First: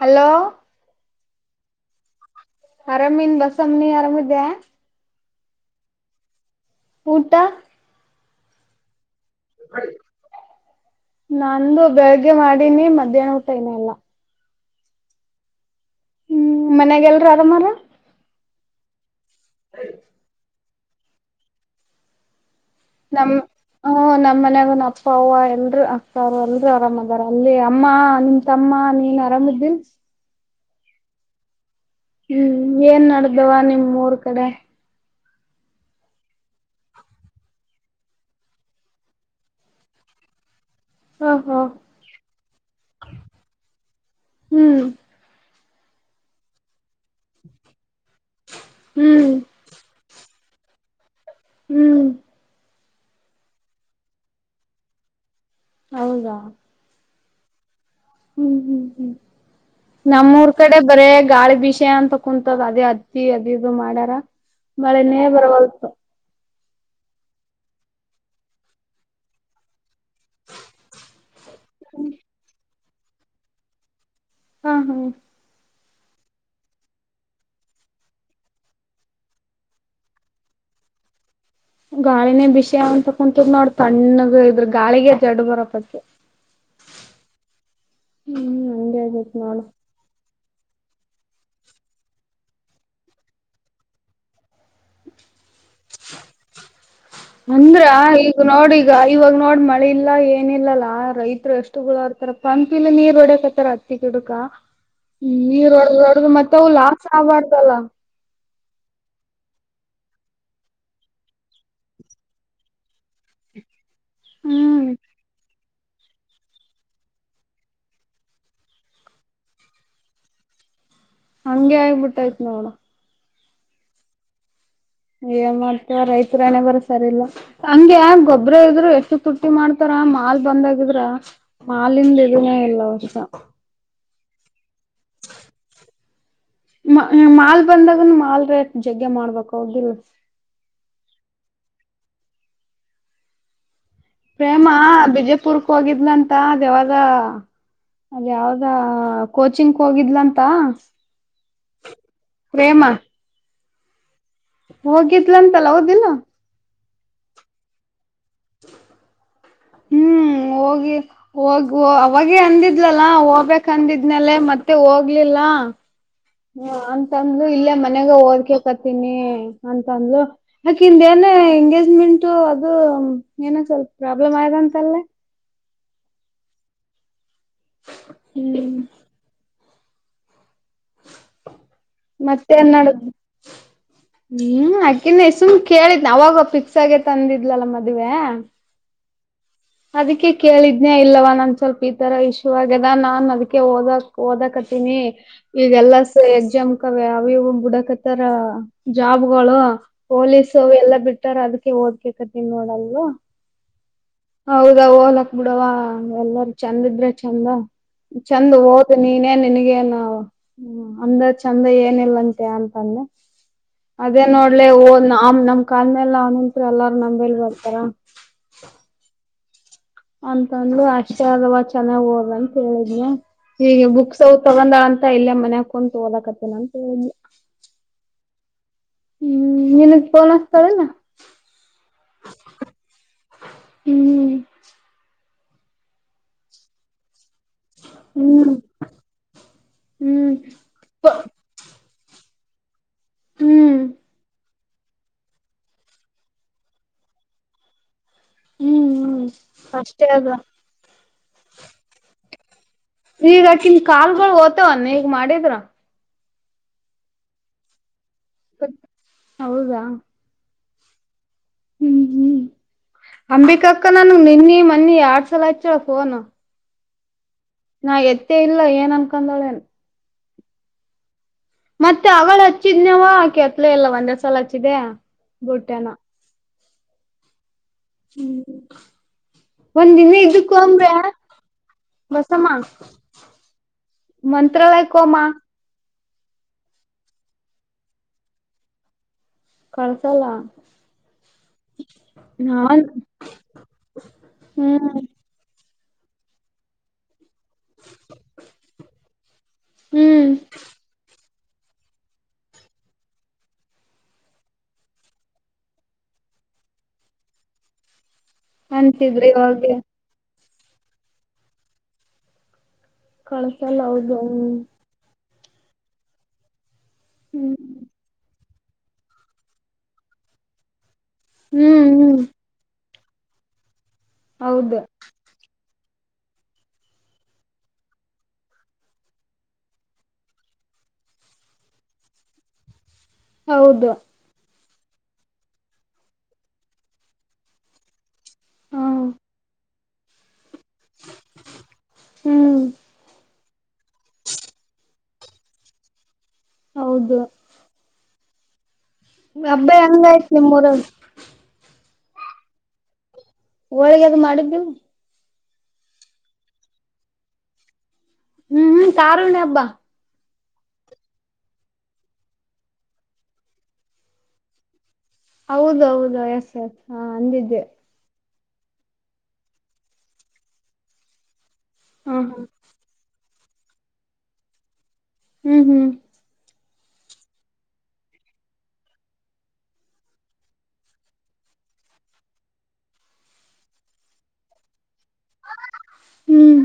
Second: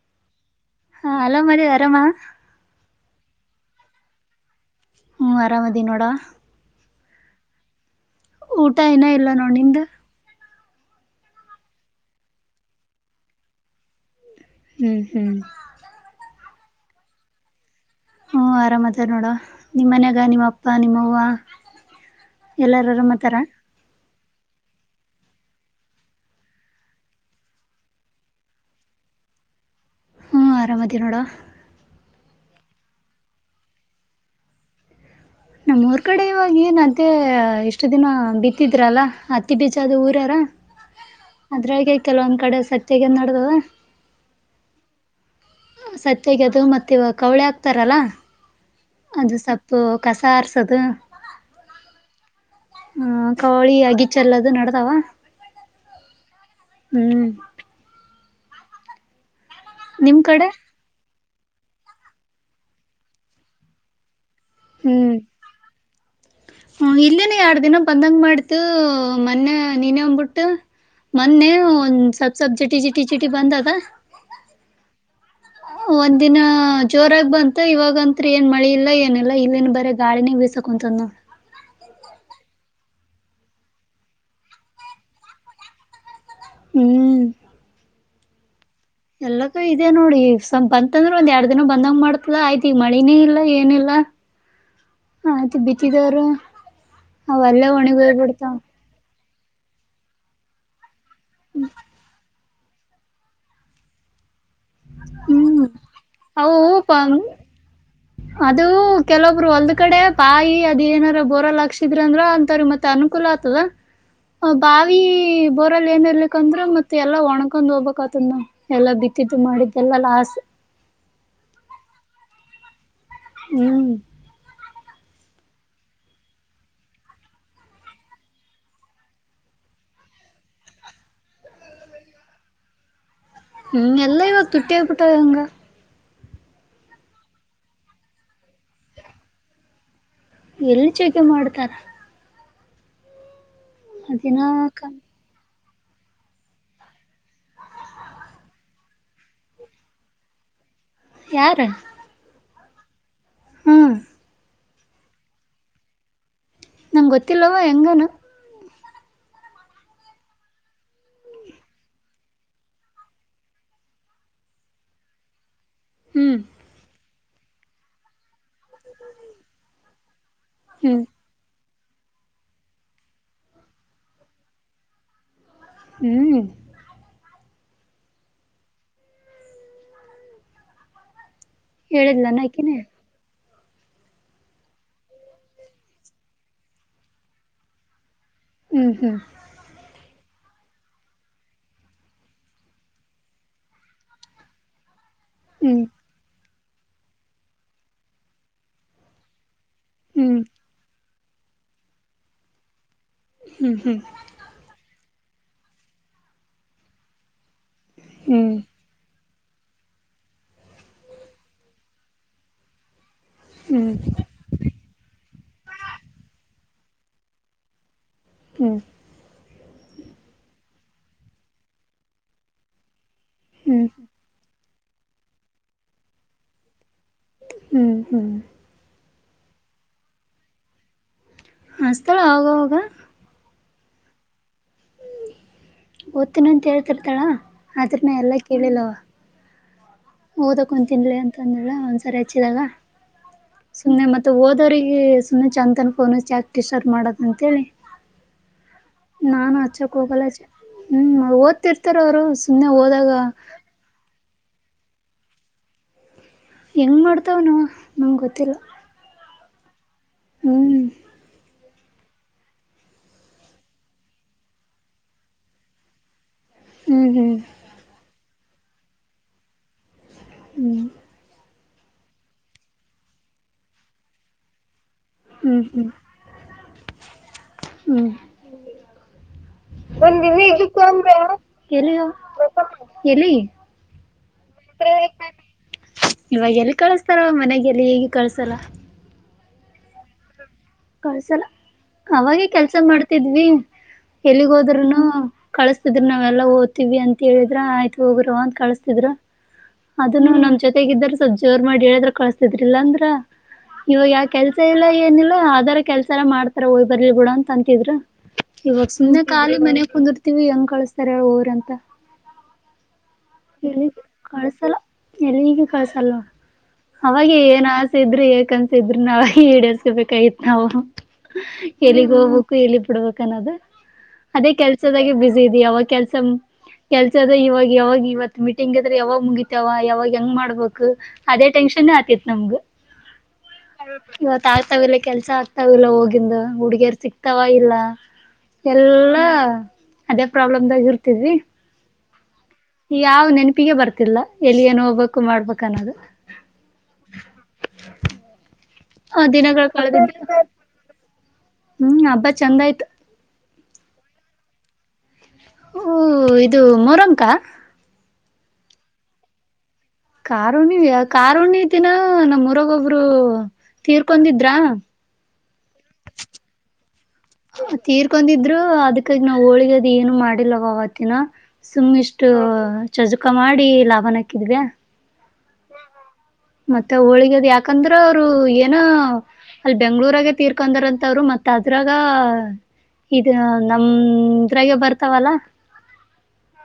Hello ಹ hello ಮಿ ವರಮ್ಮ ಅರಾಮನ್ ಬಸಮನಿ ಅರಾಮಿದ್ಯಾ ಹ್ಞೂ ಆರಾಮದ ನೋಡಾ ಊಟ ಊಟ ಏನ ಇಲ್ಲ ನೋ ನಿಿಂದ ನಂದು ಬೆಳಿಗ್ಗೆ ಮಾಡಿನಿ ಮಧ್ಯಾಹ್ನ ಊಟ ಇನ ಎಲ್ಲ ಹ್ಮ್ ಹ್ಮ್ ಹ್ಮ್ ಮನ್ಯಾಗಲ್ರ ಆರಾಮಾರ ಹ್ಞೂ ಆರಾಮತ ನೋಡೋ ನಿಮ್ಮ ಮನ್ಯಾಗ ನಿಮ್ಮ ಅಪ್ಪ ನಿಮ್ಮೂವ ನಮ್ ಎಲ್ಲಾರರಮ್ಮತಾರ ಹ ನಮ್ಮ ಮನಯಾಗನ್ ಅಪ್ಪ ಅ ಎಲ್ರು ಅಕ್ಕರು ಎಲ್ರುೂ ಆರಾಮ್ದಾರ ಅಲ್ಲಿ ಅಮ್ಮ ನಿಮ ತಮ್ಮ ನೀನ್ ಆರಾಮಿದ್ದ ಹ್ಞೂ ಆರಾಮದ ನೋಡ ಹ್ಮ್ ಏನ್ ನಡ್ದವ ನಿಮ್ ಮೂರ್ ಕಡೆ ನಮ್ಮ್ ರ್ ಕಡೆ ಇವಾಗ ಏನ್ ಅತ್ತೆ ಇಷ್ಟು ದಿನ ಬಿತ್ತಿದ್ರಲ್ಲ ಹತ್ತಿ ಬೀಜಾದ ಊರಾರ ಓಹೋ ಅದ್ರಾಗೆ ಕೆಲವ ಒಂದ್ ಕಡೆ ಸತ್ಯಗೆ ನಡದವ ಹ್ಮ್ ಸತ್ಯಾಗ ಅದು ಮತ್ತೆ ಇವ ಕವಳೆ ಹಾಕ್ತಾರಲ್ಲ ಹ್ಮ್ ಅದು ಸೊಪ್ಪು ಕಸ ಆರ್ಸದು ಹ್ಮ್ ಹ ಕವಳಿ ಅಗಿಚೆಲ್ಲದು ನಡದಾವ ಹೌದಾ ಹ್ಮ್ ಹ್ಮ್ ಹ್ಮ್ ಹ್ಮ್ ನಮ್ಮೂರ್ ಕಡೆ ಬರ ಗಾಳಿ ಬಿೀಷಯ ಅಂತ ಕುೂಂತದ ಅದೇ ಅತ್ತಿ ಅದಿದದು ಮಾಡಾರ ಮಳೆನೇ ಬರವಲ್ಪ ಹ ಇಲ್ಲೇನೆ ಯಾರ್ ದಿನ ಬಂದಂಗ ಮಾಡ್ತು ಮೊನ್ನೆ ನೀನೇ ಒಂದ್ಬಿಟ್ಟು ಮೊನ್ನೆ ಒಂದ್ ಸಬ್ ಸಬ್ ಜಿಟಿ ಜಿಟಿ ಜಿಟಿ ಬಂದದ ಹಾ ಹಾ ಒಂದ ದಿನ ಜೋರಾಗಿ ಬಂತ ಇವಾಗತ್ ಏನ್ ಮಳಿ ಇಲ್ಲ ಏನಲ್ಲ ಇಲ್ಲಿನ್ ಬರ ಗಾಳಿನ ಬಿಸ ಕುಂತನ್ನು ಗಾಳಿನೇ ಬಿಷಯ ಅಂತ ಕುಂತ ನೋಡ ತಣ್ಣಗ ಇದ್ರ ಗಾಳಿಗೆ ಜಡ್ ಬರಪತಿ ಹ್ಮ್ ಹ್ಮ್ ಹಂಗೆ ಆಗೇತ್ ಎಲ್ಲಕ್ಕೂ ನೋಡು ಇದೆ ನೋಡಿ ಸ್ವಪ ಬಂತಂದ್ರೆ ಒಂದ್ ಎರಡ್ ದಿನ ಬಂದಂಗ ಮಾಡ್ತದ ಆಯ್ತಿ ಈ ಮಳಿನೇ ಇಲ್ಲ ಏನಿಲ್ಲ ಆಯ್ತ ಬಿತ್ತಿದವರು ಅವಲ್ಲ ಒಣಿಗೋಗ್ಬಿಡ್ತಾವ ಇವಾಗ ನೋಡ್ ಮಳೆ ಇಲ್ಲ ಏನ ಇಿಲ್ಲಲ್ಲಾ ರೈತರು ಎಷ್ಟು ಗುಳ ಅರ್ತಾರ ಪಂಪಲಿ ನೀರ್ ಹೊಡಕ್ತ್ತಾರ ಹತ್ತಿ ಗಿಡಕ ಹ್ಮ್ ನೀರ್ಡಡ್ದ ಮತ್ತೆ ಅವು ಲಾಸ್ ಆಗ್ಬಾರ್ದಲ್ಲ ಅದು ಕೆಲವಬ್ರು ಒಲ್ ಕಡೆ ಬಾಯಿ ಅದ ಏನಾರ ಬರಲ್ ಹಕ್ಷಿದ್ರ ಅಂದ್ರ ಅಂತಾರ ಮತ್ತೆ ಅನುಕೂಲ ಆಗ್ತದ ಹ ಹ್ಮ್ ಬಾವ ಬ ್ರಲ್ಲಿ ಏನ್ ಇರ್ಲಿಕ್ ಅಂದ್ರೆ ಮತ್ತೆ ಎಲ್ಲ ಒಣಕೊಂಡ್ ಹೋಗ್ಬೇಕಕ್ತನ್ನ ಎಲ್ಲಾ ಬಿತ್ತಿದ್ದು ಮಾಡಿದ ಜನ್ಮಲಸ್ ಹಂಗೆ ಆಗ್ಬಿಟ್ಟಾಯ್ತ್ ನೋಡ ಹ್ಮ್ ಏನ್ ಮಾಡ್ತವ ರೈತರು ಏನೇ ಬರ ಸರಿ ಇಲ್ಲ ಹಂಗ ಯ ಗೊಬ್ಬ್ರ ಇದ್ರು ಎಷ್ಟು ತುರ್ಟ್ಟಿ ಮಾಡ್ತಾರ ಮಾಲ್ ಬಂದ್ಾಗಿದ್ರ ಮಾಲಿಂದ ಇದುನೇ ಇಲ್ಲ ಹೊರ್ಷ ಹ ಎಲ್ಲ ಇಗ ತುಟ್ಟಿಯ ಬಿಟ್ಟಂಗ ಮಾಲ್ ಬಂದಾಗನು ಮಾಲ್ ರೇಟ್ ಜಗ್ಗೆ ಮಾಡ್ಬೇಕು ಹೋಗುದಿಲ್ಲ ಎಲ್ಲಿ ಚೌಕೆ ಮಾಡ್ತಾರ ಪ್ರೇಮ ದಿನಾಕ ಬಿಜೆಪುರ್ಕ್ ಹೋಗಿದ್ಲಂತ ದೇವಾಲ ಅದ ಯಾವ್ದ ಕೋಚಿಂಗ್ ಹೋಗಿದ್ಲ ಅಂತ ಯಾರ ಪ್ರೇಮ ಹ್ಮ್ ಹೋಗಿದ್ಲ ಅಂತಲ್ಲ ಹಓದಿಲ್ಲ ನಂ ಗೊತ್ತಿಲ್ಲವ ಹೆಂಗಾನ [inaudible] ಹ್ಮ್ [inaudible] ಹೋಗಿ ಹೋಗ ಅವಾಗೆ ಅಂದಿದ್ಲಲ್ಲಾ ಹೋಗ್ಬೇಕಕ್ ಅಂದಿದ್ನಲೆ ಮತ್ತೆ ಹೋಗ್ಲಿಲ್ಲ ಹ್ಮ್ ಹ ಅಂತಂದ ಇಲ್ಲೇ ಮನೆಗ ಓದ್ಕ ಕತೀನಿ ಅಂತಂದ್ರು ಹ್ಮ್ ಹಕಿಂದೇನೆ ಹೆಂಗಗೆ ಿಂಟು ಅದು ಏನ ಸ್ವಲ್ಪ ಪ್ರಾಬ್ಲಮ್ ಆಯದ ಅಂತಲ್ಲೇ ಹ್ಮ್ ಹ್ಮ್ ಹ ಹೇಳಿದ್ ನಾನಾಯ್ಕನೇ ಹ್ಮ್ ಅಕನ್ ಸುಮ್ ಕೇಳಿದ್ ಅವಾಗ ಫಿಕ್ಸ್ ಆಗೇತಂದಿದ್ಲಲ್ಲ ಮದ್ುವವೆ ಹ ಅದಕ್ಕೆ ಕೇಳಿದನೇ ಇಲ್ಲವ ನೊಂದು ಸ್ವಲ್ಪ ಈ ಥರ ಇಶ್ಯೂ ಆಗ್ಯದ ನಾನು ಅದಕ್ಕೆ ಓದೋಕ್ಕೆ ಓದಕತ್ತೀನಿ ಹ್ಮ್ ಈಗಲ್ಲ ಸ ಎಕ್ಸಾಮ್ ಕವೆ ಅವಿವ ಬುಡಕತ್ತಾರ ಜಾಬ್ಗಳು ಹ್ಮ್ ಪೊಲೀಸ ಎಲ್ಲಾ ಬಿಟ್ಟಾರ ಅದಕ್ಕೆ ಓದ್ಬೇಕತ್ವ ನೋಡಲ್ವಾ ಹ್ಮ್ ಹ್ಮ್ ಹೌದಾ ಓಲಾಕ್ ಬಿಡವ ಎಲ್ಲಾರ ಚಂದ ಇದ್ರೆ ಚೆಂದ ಚಂದ ಹ್ಮ್ ಹಓದ ನೀನೇನ್ ನಿನಗ ನಾ ಅಂದ ಚಂದ ಏನಿಲ್ಲಂತೆ ಅಂತಂದೆ ಹ್ಮ್ ಹ್ಮ್ ಅದೇ ನೋಡ್ಲೆ ನಮ್ ನಮ್ ಕಾಲ ಮೇಲೆ ಅವನಂತ ಎಲ್ಲಾರು ನಂಬೇಲ್ ಬರ್ತಾರ ಹ್ಮ್ ಅಂತಂದು ಅಷ್ಟ ಅಲ್ವಾ ಚೆನ್ನಾಗ್ ಹೋದ್ರಂತ ಹೇಳೇದ್ನ ಹ್ಮ್ ಹೀಗೆ ಬುಕ್ಸ್ ಅವ ತಗೊಂಡ ಅಂತ ಎಲ್ಲ ಮನೆ ಹಕೊಂಡು ತೋದಲಕತ್ತೇನ ಅಂತ ಹೇಳಿ ಹ್ಮ್ ಹ್ಮ್ ನಿನಗ್ ಫೋನ್ ಹಚ್ಚುತ್ತಾಳೆನು ಹಚ್ತಾಳ ಅವಾಗವಾಗ ಹ್ಮ್ ಓತ್ತುನ ಅಂತೇಳ್ತಿರ್ತಾಳ ಆದ್ರನ ಎಲ್ಲ ಹ್ಮ್ ಕೇಳಿಲ್ಲವ ಹ್ಮ್ ಓದಕೊ ತಿನ್ಲಿ ಅಂತ ಅಂದಳ ಒಂದ್ಸರಿ ಹಚ್ಚಿದಾಗ ಹ್ಮ್ ಹ್ಮ್ ಸುಮ್ನೆ ಮತ್ತ ದ ವರಿಗೆ ಸುಮ್ಮನೆ ಚಂತನ್ ಫೋನು ಚಾಕ್ಟರ್ ಮಾಡೋದ ಅಂತೇಳಿ ಹ್ಮ್ ನಾನು ಅಚ್ಚಕ್ ಅಷ್ಟೇ ಹೋಗಲ್ಲೆ ಅದ ಹ್ಮ್ ಓದ್ತಿರ್ತಾರ ಅವರು ಸುಮ್ನೆ ಹೋದಾಗ ಈಗಕಿನ್ ಕಾಲ್ಗಳು ಓವ ನೀ ಈಗ ಮಾಡಿದ್ರ ಹೆಂಗ್ಮಾಡ್ತಾವ ನ ನಮ್ಗೆ ಗೊತ್ತಿಲ್ಲ ಹೌದಾ ಹ್ಮ್ ಹ್ಮ್ ಹ್ಮ್ ಅಂಬಿಕಾ ಅಕ್ಕ ನನ್ಗ್ ನಿನ್ನಿ ಮನ್ನಿ ಎಡ್ ಸಲ ಆಯತಳ ಫೋನ್ ಹ್ಮ್ ಹ್ಮ್ ನಾ ಎತ್ತೇ ಇಲ್ಲ ಏನ್ ಅನ್ಕಂದಳೇನ್ ಹ್ಮ್ ಮತ್ತೆ ಅವಳ ಹಚ್ಚಿದ್ನವ ಆಕೆ ಅತ್ಲ ಎಲ್ಲ ಒಂದೇ ಸಲ ಹಚ್ಚಿದೆ ಹ್ಮ್ ಬುಟ್ಟ್ಯನ ಹ್ಮ್ ಹ್ಮ್ ಒಂದ್ ದಿನ ಇದ್ದಕ್ಕು ಅಂದ್ರ ಎಲ್ಲಿಯ ಬಸಮ್ಮ ಎಲ್ಲಿ ಮಂತ್ರಾಲಯ ಕಮ ಇವಾಗ ಎಲ್ಲಿ ಕಳಸ್ತಾರ ಮನೆಗೆ ಎಲ್ಲಿ ಹೇಗೆ ಕಳ್ಸಲ್ಲ ಕಳ್ಸಲ್ಲ ಕಳ್ಸಲ್ಲ ಅವಾಗೆ ಕೆಲ್ಸ ನಾನ್ ಮಾಡ್ತಿದ್ವಿ ಎಲ್ಲಿಗ್ ಹ್ಮ್ ಹೋದ್ರುನು ಕಳಿಸ್ತಿದ್ವಿ ನಾವೆಲ್ಲಾ ದ್ತೀವಿ ಅಂತ ಹೇಳಿದ್ರ ಆಯ್ತು ಹೋಗರ ಅಂತ ಕಳಸ್ತಿದ್ರ ಹ್ಮ್ ಅದನ್ನು ನಮ್ ಜೊತೆಗ ಇದ್ದ್ರ ಸ್ವಲ್ಪ್ ಜೋರ್ ಮಾಡಿ ಹೇಳಿದ್ರೆ ಕಳಸ್ತಿದ್ರಿಲ್ಲ ಅಂದ್ರ ಇವಾಗ ಯಾವ ಕೆಲ್ಸ ಇಲ್ಲ ಏನಿಲ್ಲ ಕೆಲ್ಸ ಎ ಮಾಡ್ತಾರ ಒಯ್ಬರ್ಲಿ ಬಿೂಡ ಅಂತ ಅಂತಿದ್ರ ಇವಾಗ ಸುಮ್ಮನೆ ಅಂತಿದ್ರು ಕಾಲಿ ಮ ಇವಾಗ ಕುರ್ತ ವಿ ಹೆಂಗ್ ಕಳಸ್ತಾರೆ ರಂತ ಕಳ್ಸಲ್ಲ ಹೌದು ಎಲ್ಲಿಗ ಕಸ ಅಲ್ವಾ ಅವಾಗ ಹ್ಮ್ ಏನ್ ಆಸೆ ಇದ್ರೆ ಯಏಕಂತ ಇದ್ರ ನಾವ ಈಡೇಸ್ಕಬೇಕಾಗಿತ್ ನಾವು ಹ್ಮ್ ಎಲ್ಲಿಗ್ ಹ್ಮ್ ಹೋಗ್ಬೇಕು ಎಲ್ಲಿ ಬಿಡ್ಬೇಕು ಅದೇ ಹೌದು ಕೆಲ್ಸದಾಗೆ ಬಿಸಿ ಇದ ಅವಾಗ ಕೆಲ್ಸ ಕೆಲ್ಸ ಅದ್ರೆ ಇವಾಗ ಯಾವಾಗ ಇವತ್ತು ಮೀಟಿಂಗ್ ಇದದ್ರೆ ಯಾವಾಗ ಮುಗಿತಾವ ಯಾವಾಗ ಹೆಂಗ್ ಮಾಡ್ಬೇಕು ಅದೇ ಟೆನ್ಷನ್ ಆತಿತ್ ನಮ್ಗ ಹೌದು ಇವತ ಆಗ್ತಾವಿಲ್ಲ ಕೆಲ್ಸ ಆಗ್ತವಿಲ್ಲ ಹೋಗಿಂದು ಹುಡ್ಗಿಯರ್ ಸಿಕ್ತಾವ ಇಲ್ಲ ಹಾ ಎಲ್ಲಾ ಅದೇ ಪ್ರಾಬ್ಲಮ್ದಾಗ ಇರ್ತಿದ್ವಿ ಹ್ಮ್ ಯಾವ್ ನೆನಪಿಗೆ ಬರ್ತಿಲ್ಲ ಎಲ್ಲಿ ನ್ ಹೋಗ್ಬೇಕು ಮಾಡ್ಬೇಕನ್ನೋದು ಹೌದು ಆ ದಿನಗಳು ಅಬ್ಬಾಯಿ ಹಂಗ ಆಯ್ತ್ ಕಳೆದಿದ್ದ ನಿಮ್ಮ್ೂಊರ ಹ್ಮ್ ಹಬ್ಬಾ ಚಂದ ಆಯ್ತ ಹೋಳಗೆ ಅದು ಮಾಡಿದ್ದೆವು ಇದು ಮೊರಂಕ ಹ್ಮ್ ಹ್ಮ್ ತಾರುಣ ಹಬ್ಬಾ ಕಾರುಣಿ ಕಾರುಣಿತಿನ ನಮ್ಮ್ ರಗ ಒಬ್ರು ತೀರ್ಕೊಂಡಿದ್ರಾ ಹೌದೌದು ಎಸ್ ಎಸ್ ಹಾ ಅಂದಿದ್ದೆ ತೀರ್ಕೊಂಡಿದ್ರು ಅದಕ್ಕಾಗಿ ನಾವ್ ಹೋಳಿಗೆದ್ ಏನು ಮಾಡಿಲ್ಲವ ಆವತ್ತಿನ ಸುಮ್ ಹಾ ಇಷ್ಟು ಹಾ ಚಜುಕ ಮಾಡಿ ಲಾಭನ ಹಾಕಿದ್್ಯಾ ಹ್ಮ್ ಹ್ಮ್ ಮತ್ತೆ ಹೋಳಗದ್ ಯಾಕಂದ್ರ ಅವರು ಏನೋ ಅಲ್ಲಿ ಬೆಂಗ್ಳೂರಾಗೆ ತೀರ್ಕೊಂಡರಂತವ್ರು ಮತ್ತತ್ ಅದ್ರಾಗ ಇದು ನಮ್ರಾಗ ಬರ್ತಾವಲ್ಲ ಹ್ಮ್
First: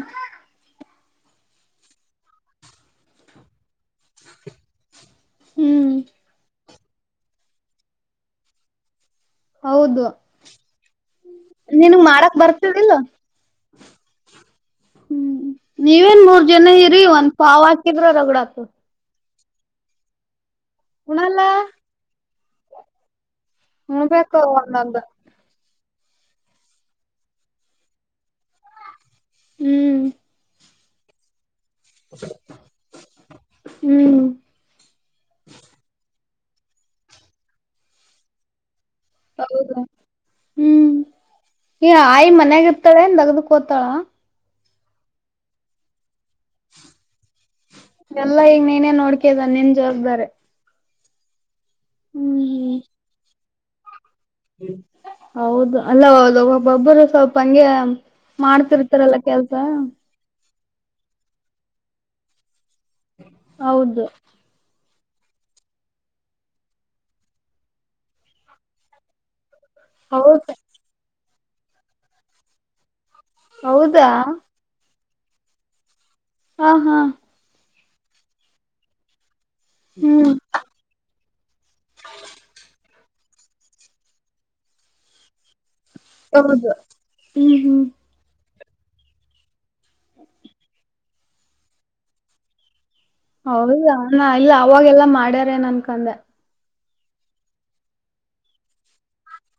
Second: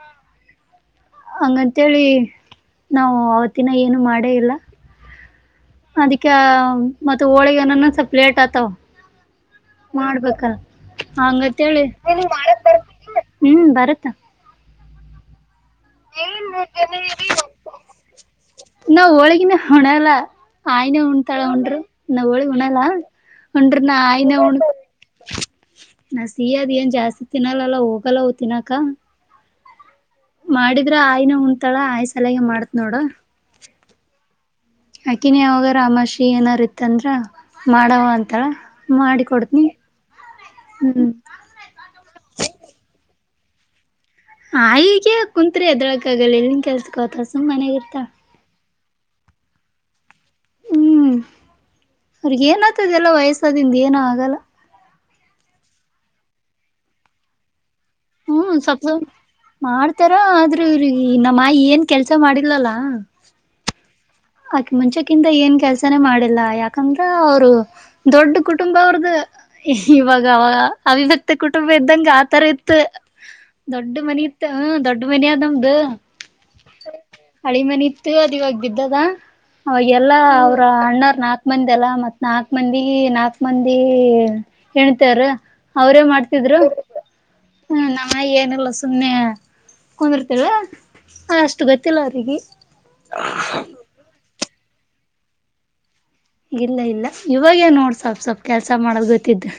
ಹಂಗಂತೇಳಿ ನಾವು ಅವತ್ತಿನ ಏನು ಮಾಡೇ ಇಲ್ಲ ಹ್ಮ್ ಅದಿಕ ಮತ್ತ ಹೋಳಿಗೆನ ಸ್ಪ್ಲೇಟ್ ಆತಾವ ಹೌದು ಮಾಡ್ಬೇಕಾ ಹಂಗತ್ ಹೇಳಿ ನಿನಗ್ ಮಾಡಕ್ ಬರ್ತದಿಲ್ಲ ಹ್ಮ್ ಬರತ್ತ ಹ್ಮ್ ನೀವೇನ್ ಮೂರ್ ಜನ ಇರಿ ಒಂದ ಪಾವ ಹಕಿದ್ರ ರಗಡಾತ ಇನ್ನು ಉಣಲ್ಲ ಆಯನ ಉಣ್ತಾಳ ಉಣಲ್ಲ ಉಂಡ್ರಿ ನಾವಳಿ ಉಣಲ್ಲ ಹನ್್ರಿ ನಯನ ಉಣ್ಬೇಕು ಉಣ ಒಂದೊಂದು ನಾ ಸಿಹ ಅದ್ ಏನ್ ಜಾಸ್ತಿ ತಿನ್ನಲ್ಲಲ್ಲ ಹೋಗಲ್ಲ ತಿಿನಾಕ ಹ್ಮ್ ಮಾಡಿದ್ರ ಆಯಿನ ಉಂ್ತಾಳ ಆಯ ಸಲಯಾಗ ಮಾಡತ್ ನೋಡ ಹ್ಮ್ ಆಕಿನಿ ಅವಾಗ ರಾಮಾಷಿ ಏನಾರ ಇತ್ತಂದ್ರ ಮಾಡವ ಅಂತಳ ಹೌದ ಹ್ಮ್ ಈ ಆಯಿ ಮನ್ಯಾಗ ಇರ್ತಾಳೆಗ್ದ ಕೊೊತ್ತಳ ಹ ಈಗ ಕುಂತ್ರಿ ಎದಳಕ ಆಗಲ್ಲ ಎಲ್ಲಿನ್ ಕೆಲ್ಸಕೋತ ಸು್ ಮನೆಗ ಇರ್ತ ನೋಡ್ಕೆದ ನಿನ್ ಜೋರರ್್ದಾರೆ ಅವ್ರಗ ಏನ ಹ್ಮ್ ಆತದೆ ಎಲ್ಲ ವಯಸ್ಸಾದಿಂದ ಏನ ಆಗಲ್ಲ ಹೌದು ಅಲ್ಲ ಹೌದು ಒಬ್ಬೊಬ್ಬರು ಸ್ವಲ್ಪ ಹಂಗೆ ಹ್ಮ್ ಸ್ವಲ್ಪ ಮಾಡ್ತಿರ್ತಾರಲ್ಲ ಕೆಲ್ಸ ಮಾಡ್ತಾರ ಆದ್ರೆ ಇಿಗೆ ನಮ್ಮ ಏನ್ ಕೆಲ್ಸ ಮಾಡಿಲಲ್ಲಾ ಹೌದು ಆಕಿ ಮುಂಚೆಕ್ಕಿಂತ ಏನ್ ಕೆಲ್ಸಾನೇ ಮಾಡಿಲ್ಲ ಯಾಕಂದ್ರ ಅವರು ದೊಡ್ಡ ಕುಟುಂಬ ಅವ್ರದ ಇವಾಗ ಹೌದ ಅವಾಗ ಅವಿಿವ್ಯಕ್ತಿ ಕುಟುಂಬ ಇದ್ದಂಗ ಆತರ ಇತ್ತು ದೊಡ್ಡ ಹೌದಾ ಮನಿ ಇತ್ತು ಹ ದೊಡ್ಡ ಮನ ಆದಾದ ನಮ್ದು ಹಾ ಹಾ ದ್ ಇವಾಗ ಬ್ದದ ಅವಾಗ ಎಲ್ಲಾ ಹ್ಮ್ ಅವರ ಅಣ್ಣಾರ್ ನಾಲ್ಕ ಮಂದಿ ಎಲ್ಲಾ ಮತ್ ನಾಲ್ಕ ಮಂದಿ ಈ ನಾಕ್ ಮಂದಿ ಹೆಣತಾರ ಅವ್ರೇ ಮಾಡ್ತಿದ್ರು ಹೌದು ಹ್ಮ್ ಹ ಹ್ಮ್ ನಮ್ಮಿ ಏನಿಲ್ಲ ಸುಮ್ಮ್ನೆ ಕುಂದಿರ್ತಲ್ ಅಷ್ಟು ಗೊತ್ತಿಲ್ಲ ಅವರಿಗೆ ಹೌದಾ ಇಲ್ಲ ಅವಾಗೆಲ್ಲಾ ಮಾಡ್ಯಾರ ನನ್ಕಂದೆ ಇಲ್ಲ ಇಲ್ಲ ಇವಾಗೇ ನೋಡ್ ಸ್ವಪ್ ಸ್ವಲ್ಪ್ ಕೆಲ್ಸ ಮಾಡದು ಗೊತ್ತಿದ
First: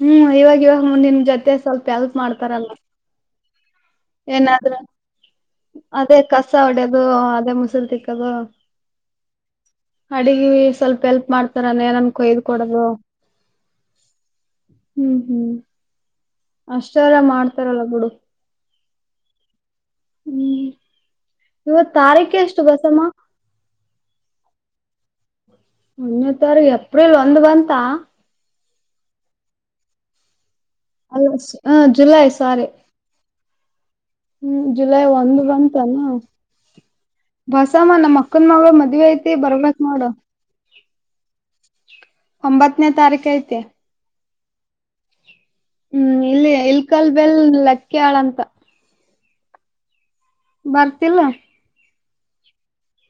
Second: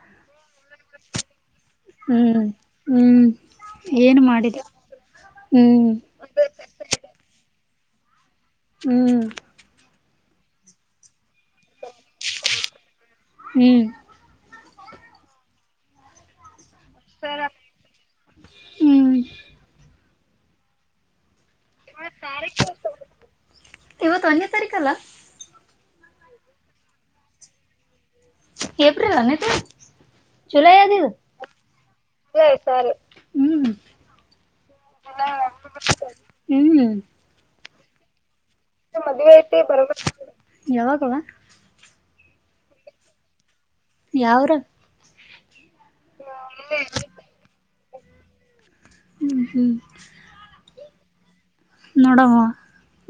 ಹ್ಮ್ ಇವಾಗ ಇವಾಗ ಮುಂದ ನಿನ್ ಜೊತೆ ಸ್ವಲ್ಪ ಎಲ್ಪ್ ಹ್ಮ್ ಮಾಡ್ತಾರಲ್ಲ ಹ್ಮ್ ಏನು ಮಾಡಿಲ್ಲ ಏನಾದ್ರ ಹ್ಮ್ ಅದೇ ಕಸ ಹೊಡೆಯದು ಅದೇ ಮುಸರು ತಿಕ್ಕೋದು ಹ್ಮ್ ಅಡಗಿ ಸ್ವಲ್ಪ ಎಲ್ಪ್ ಮಾಡ್ತಾರಾನ ನನ್ಕ ಇದ್ ಕೊಡದು ಹ್ಮ್ ಹ್ಮ್ ಹ್ಮ್ ಅಷ್ಟಾರ ಮಾಡ್ತಾರಲ್ಲ ಗುಡು ಹ್ಮ್ ಹ್ಮ್ ಇವತ್ ತಾರೀಕ ಎಷ್ಟು ಬಸಮ್ಮ ತಾರಕಲ್ಲ. ಮುನತ್ರ್ ಎಪ್ಡಿಲ್ಲಿ ಒಂದು ಬಂತ ಕೆಪ್ರಿಲ್ನ ತು ಜುಲೈ ಅಲ್ಲ ಹ ಜುಲೈ ಆದಗಿದ್ದಲ ಸಾರಿ ಸ ಹ್ಮ್ ಹ್ಮ್ ಜುಲೈ ಒಂದು್ ಬಂತಾನ ಹ್ಮ್ ಬಸ ಮನ ಮಕ್ಕ ಚಕಂದ ಮ ಮದ್ವೆ ಐತಿ ಬರ್ಬೇಕಕ್ ನೋ ಯಾವಾಗವ ಒಂಬತ್ತನೇ ತಾರೀಖ ಐತೆ ಯಾವರು ಹ್ಮ್ ಇಲ್ಲಿ ಇಲ್ ಕಾಲ್ ಬೆಲ್ ಲಕ್ಕ ಆಾಳ ಅಂತ.. ಹ್ಮ ಹ್ಮ್.. ಬರ್ತಿಲ್ಲ. ನೋಡುವ..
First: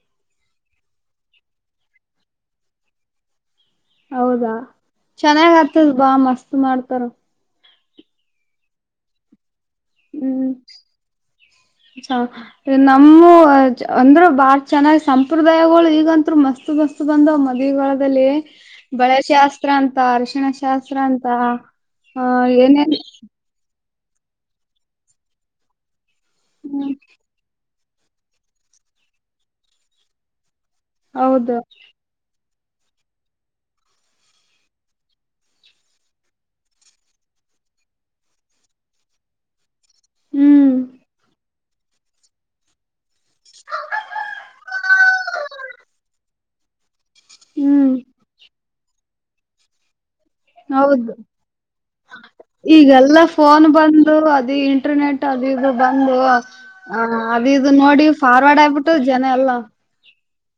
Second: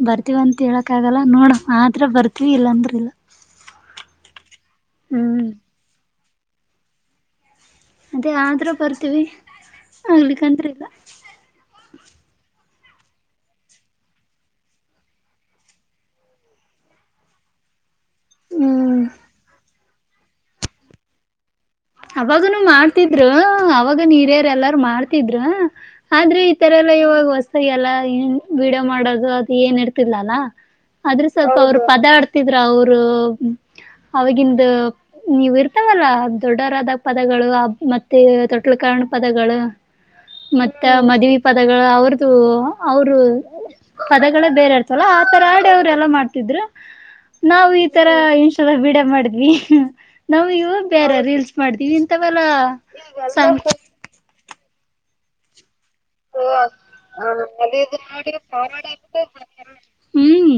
ಬರ್ತಿವ ಅಂತ ಹೇಳಕ್ ಆಗಲ್ಲ ನೋಡ ಆದ್ರ ಬರ್ತಿವಿ ಇಲ್ಲಾಂದ್ರ ಇಲ್ಲ.. ಹೌದಾ ಹ್ಮ್ ಚೆನ್ನಾಗ್ ಆಗ್ತದ ಬಾ ಮಸ್ತ್ ಮಾಡ್ತಾರ.. ಅದೇ ಆದ್ರೂ ಬರ್ತೀವಿ.. ಹ್ಮ್. ಆಗ್ಲಿಕ್ಕಂದ್ರ ಇಲ್ಲ ನಮ್ಮ ಅಂದ್ರ ಬಾಳ್ ಚೆನ್ನಾಗಿ ಸಂಪ್ರದಾಯಗಳು ಈಗಂತರು ಮಸ್ತ ಮಸ್ತ್ಬಂದ ಮದಿಗಳ.. ಹ್ಮ್ ಬಳೆಶಾಸ್ತ್ರ ಅಂತ ಅರಶಿಣ ಶಾಸ್ತ್ರ ಅಂತ.. ಹ ಅವಾಗನುೂ ಏನೇನ್ ಮಾಡ್ತಿದ್ರು ಅವಾಗ ನೀರ್ಯಾರ್ ಎಲ್ಲಾರು ಮಾಡ್ತಿದ್ರು.. ಆದ್ರೆ ಈ ತರ ಹ್ಮ್ ಎಲ್ಲ ಇವಾಗ ಹೊಸಾಗಿ ಎಲ್ಲ ಏನ್ ಬಿಡೋ ಮಾಡೋದು ಅದು ಏನ್ ಇರ್ತಿಲ್ಲ ಅಲ್ಲ.. ಆದ್ರ ಸ್ವಲ್ಪ ಹೌದು ಅವ್ರರು ಪದಾ ಆಡ್ತ.. ಇದ್ರ ಅವರು ಅವಗಂದ ನೀವು ಇರ್ತಾವಲ್ಲ.. ದೊಡ್ಡರಾದ ಪದಗಳು ಮತ್ತೆ ತೊಟ್ಲು ಕಾರ್ಣ ಪದಗಳು.. ಹ್ಮ್ ಮತ್ತ ಮದುವೆ.. ಪದಗಳು ಅವ್ರದುು ಅವರು ಪದಗಳೇ ಬೇರೆ ಇರ್ತವಲ್ಲ ಆತರ ಆಡಿ ಅವರು ಎಲ್ಲ ಮಾಡ್ತಿದ್ರು.. ನಾವು ಈ ಹ್ಮ್ ತರ ಇಂಷದ ಬಿಡ ಮಾಡಿದ್ವಿ ನಾವ ಇವು ಹೌದು ಬೇರೆ.. [unintelligible] ರೀಲ್ಸ್ ಮಾಡ್ದೀವಿ ಇಂತವಲ್ಲ.. ಇಂಟನೆಟ್ ಆಗಿದೆ.. ಬಂದು ಅದು ಇದು ನೋಡಿ ಫಾರ್ವರ್ಡ್ ಆಗ್ಬಿಟ್ಟು ಜನ ಎಲ್ಲ.. ಹ್ಮ್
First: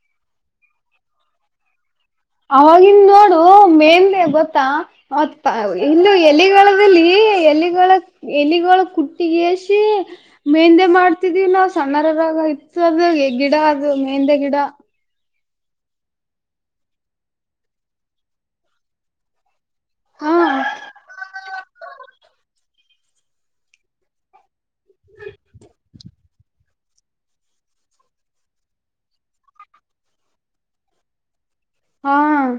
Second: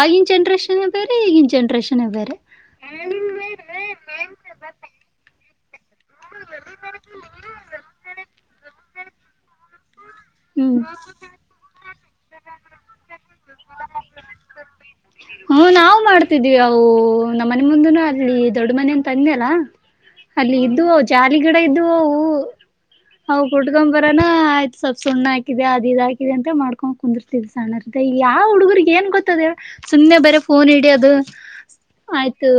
ಆಗಿನ ಜನ್ರೇಷನ್ ಬೇರೆ ಈಗಿನ ಜನ್ರೇಷನ್.. ಬೇರೆ. ಅವವಾಗಿನ್ ನೋಡು ಮೇಂದೆ ಗೊತ್ತಾ ಮತ್ತ. ಇನ್ನು ಎಲೆಗಳದಲ್ಲಿ ಎಲೆಗಳ ಎಲೆ ಕುಟ್ಟಗಸಿ ಹ್ಮ್ ಮೆಂದ.. ಎ ಮಾಡ್ತಿದೀವಿ ನಾವವು ಸಣ್ಣರರಾಗ ಇತ್ತು ಅದ ಗಿಡ ಅದು ಮೆಹಂದೆ ಗಿಡ.. ಹ್ಮ ನಾವವು ಮಾಡ್ತಿದ್ವಿ ಅವು ನಮ್ಮ ಮನೆ ಮುಂದನು ಅಲ್ಲಿ ದೊಡ್ಡ ಮನೆ ಅಂತಂದೆ ಅಲ್ಲ.. ಹಾ ಅಲ್ಲಿ ಇದ್ದು ಜಾಲಿಗಿಡ ಇದ್ದು ಅವು.. ಹ ಕುಟ್ಡ್ಕೊ ಬರನಾ ಆಯ್ತತ್ ಸ್ವಲ್ಪ್ ಸುಣ್ಣ ಹಾಕಿದಿದೆ ಅದ ಇದ್ ಹಾಕಿದಿದೆ ಅಂತ ಮಾಡ್ಕೊಂಡ್ ಕುಂದಿರ್ತಿದ್ ಸಣ್ಣರಿ.. ಯಾವ ಹುಡುಗರ್ಗ ಏನ್ ಗೊತ್ತದೆ ಸುಮ್ನೆ ಬರ ಫೋನ್ ಇಡಿಯೋದು.. ಹಾ ಆಯ್ತು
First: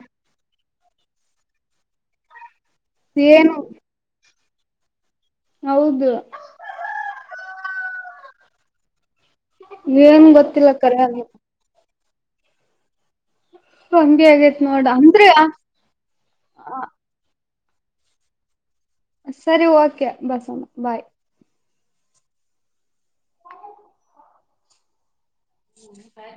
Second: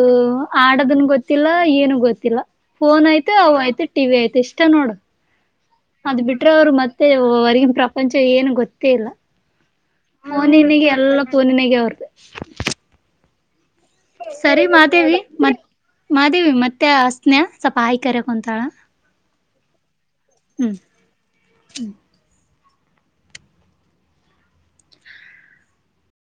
ಆಡದನ್ ಗೊತ್ತಿಲ್ಲ ಏನು ಗೊತ್ತಿಲ್ಲ.. ಫೋನ್ ಐ್ತು ಏನು ಅವ ಐ್ತೆ ಟಿವಿ ಆಯ್ತು ಇಷ್ಟ ನೋಡು.. ಹೌದು ಅದ್ ಬಿಟ್ರೆ ಅವರು ಮತ್ತೆ ಹೊರ್ಗಿನ ಪ್ರಪಂಚ ಏನು ಗೊತ್ತೇ ಇಲ್ಲ.. ಏನ್ ಗೊತ್ತಿಲ್ಲ ನಿನಿಗೆ ಕರೆ ಎಲ್ಲ ಅದು ಪೋನಿನಿಗೆ ಅವ್ರ್ದ.. ಹಂಗೆ ಆಗೇತ್ ಸರಿ ನೋಡ ಮಾದೇವಿ ಅಂದ್ರೆ ಮತ್ ಮಾದೇವಿ ಮತ್ತೆ ಅಸ್ನಯ.. ಸಪ ಆಯಕರ ಕುಂತಾಳ.. ಸರಿ ಓಕೆ ಬಸಮ್ಮ ಬಾಯ್.. ಹ್ಮ.. ಹ. [unintelligible]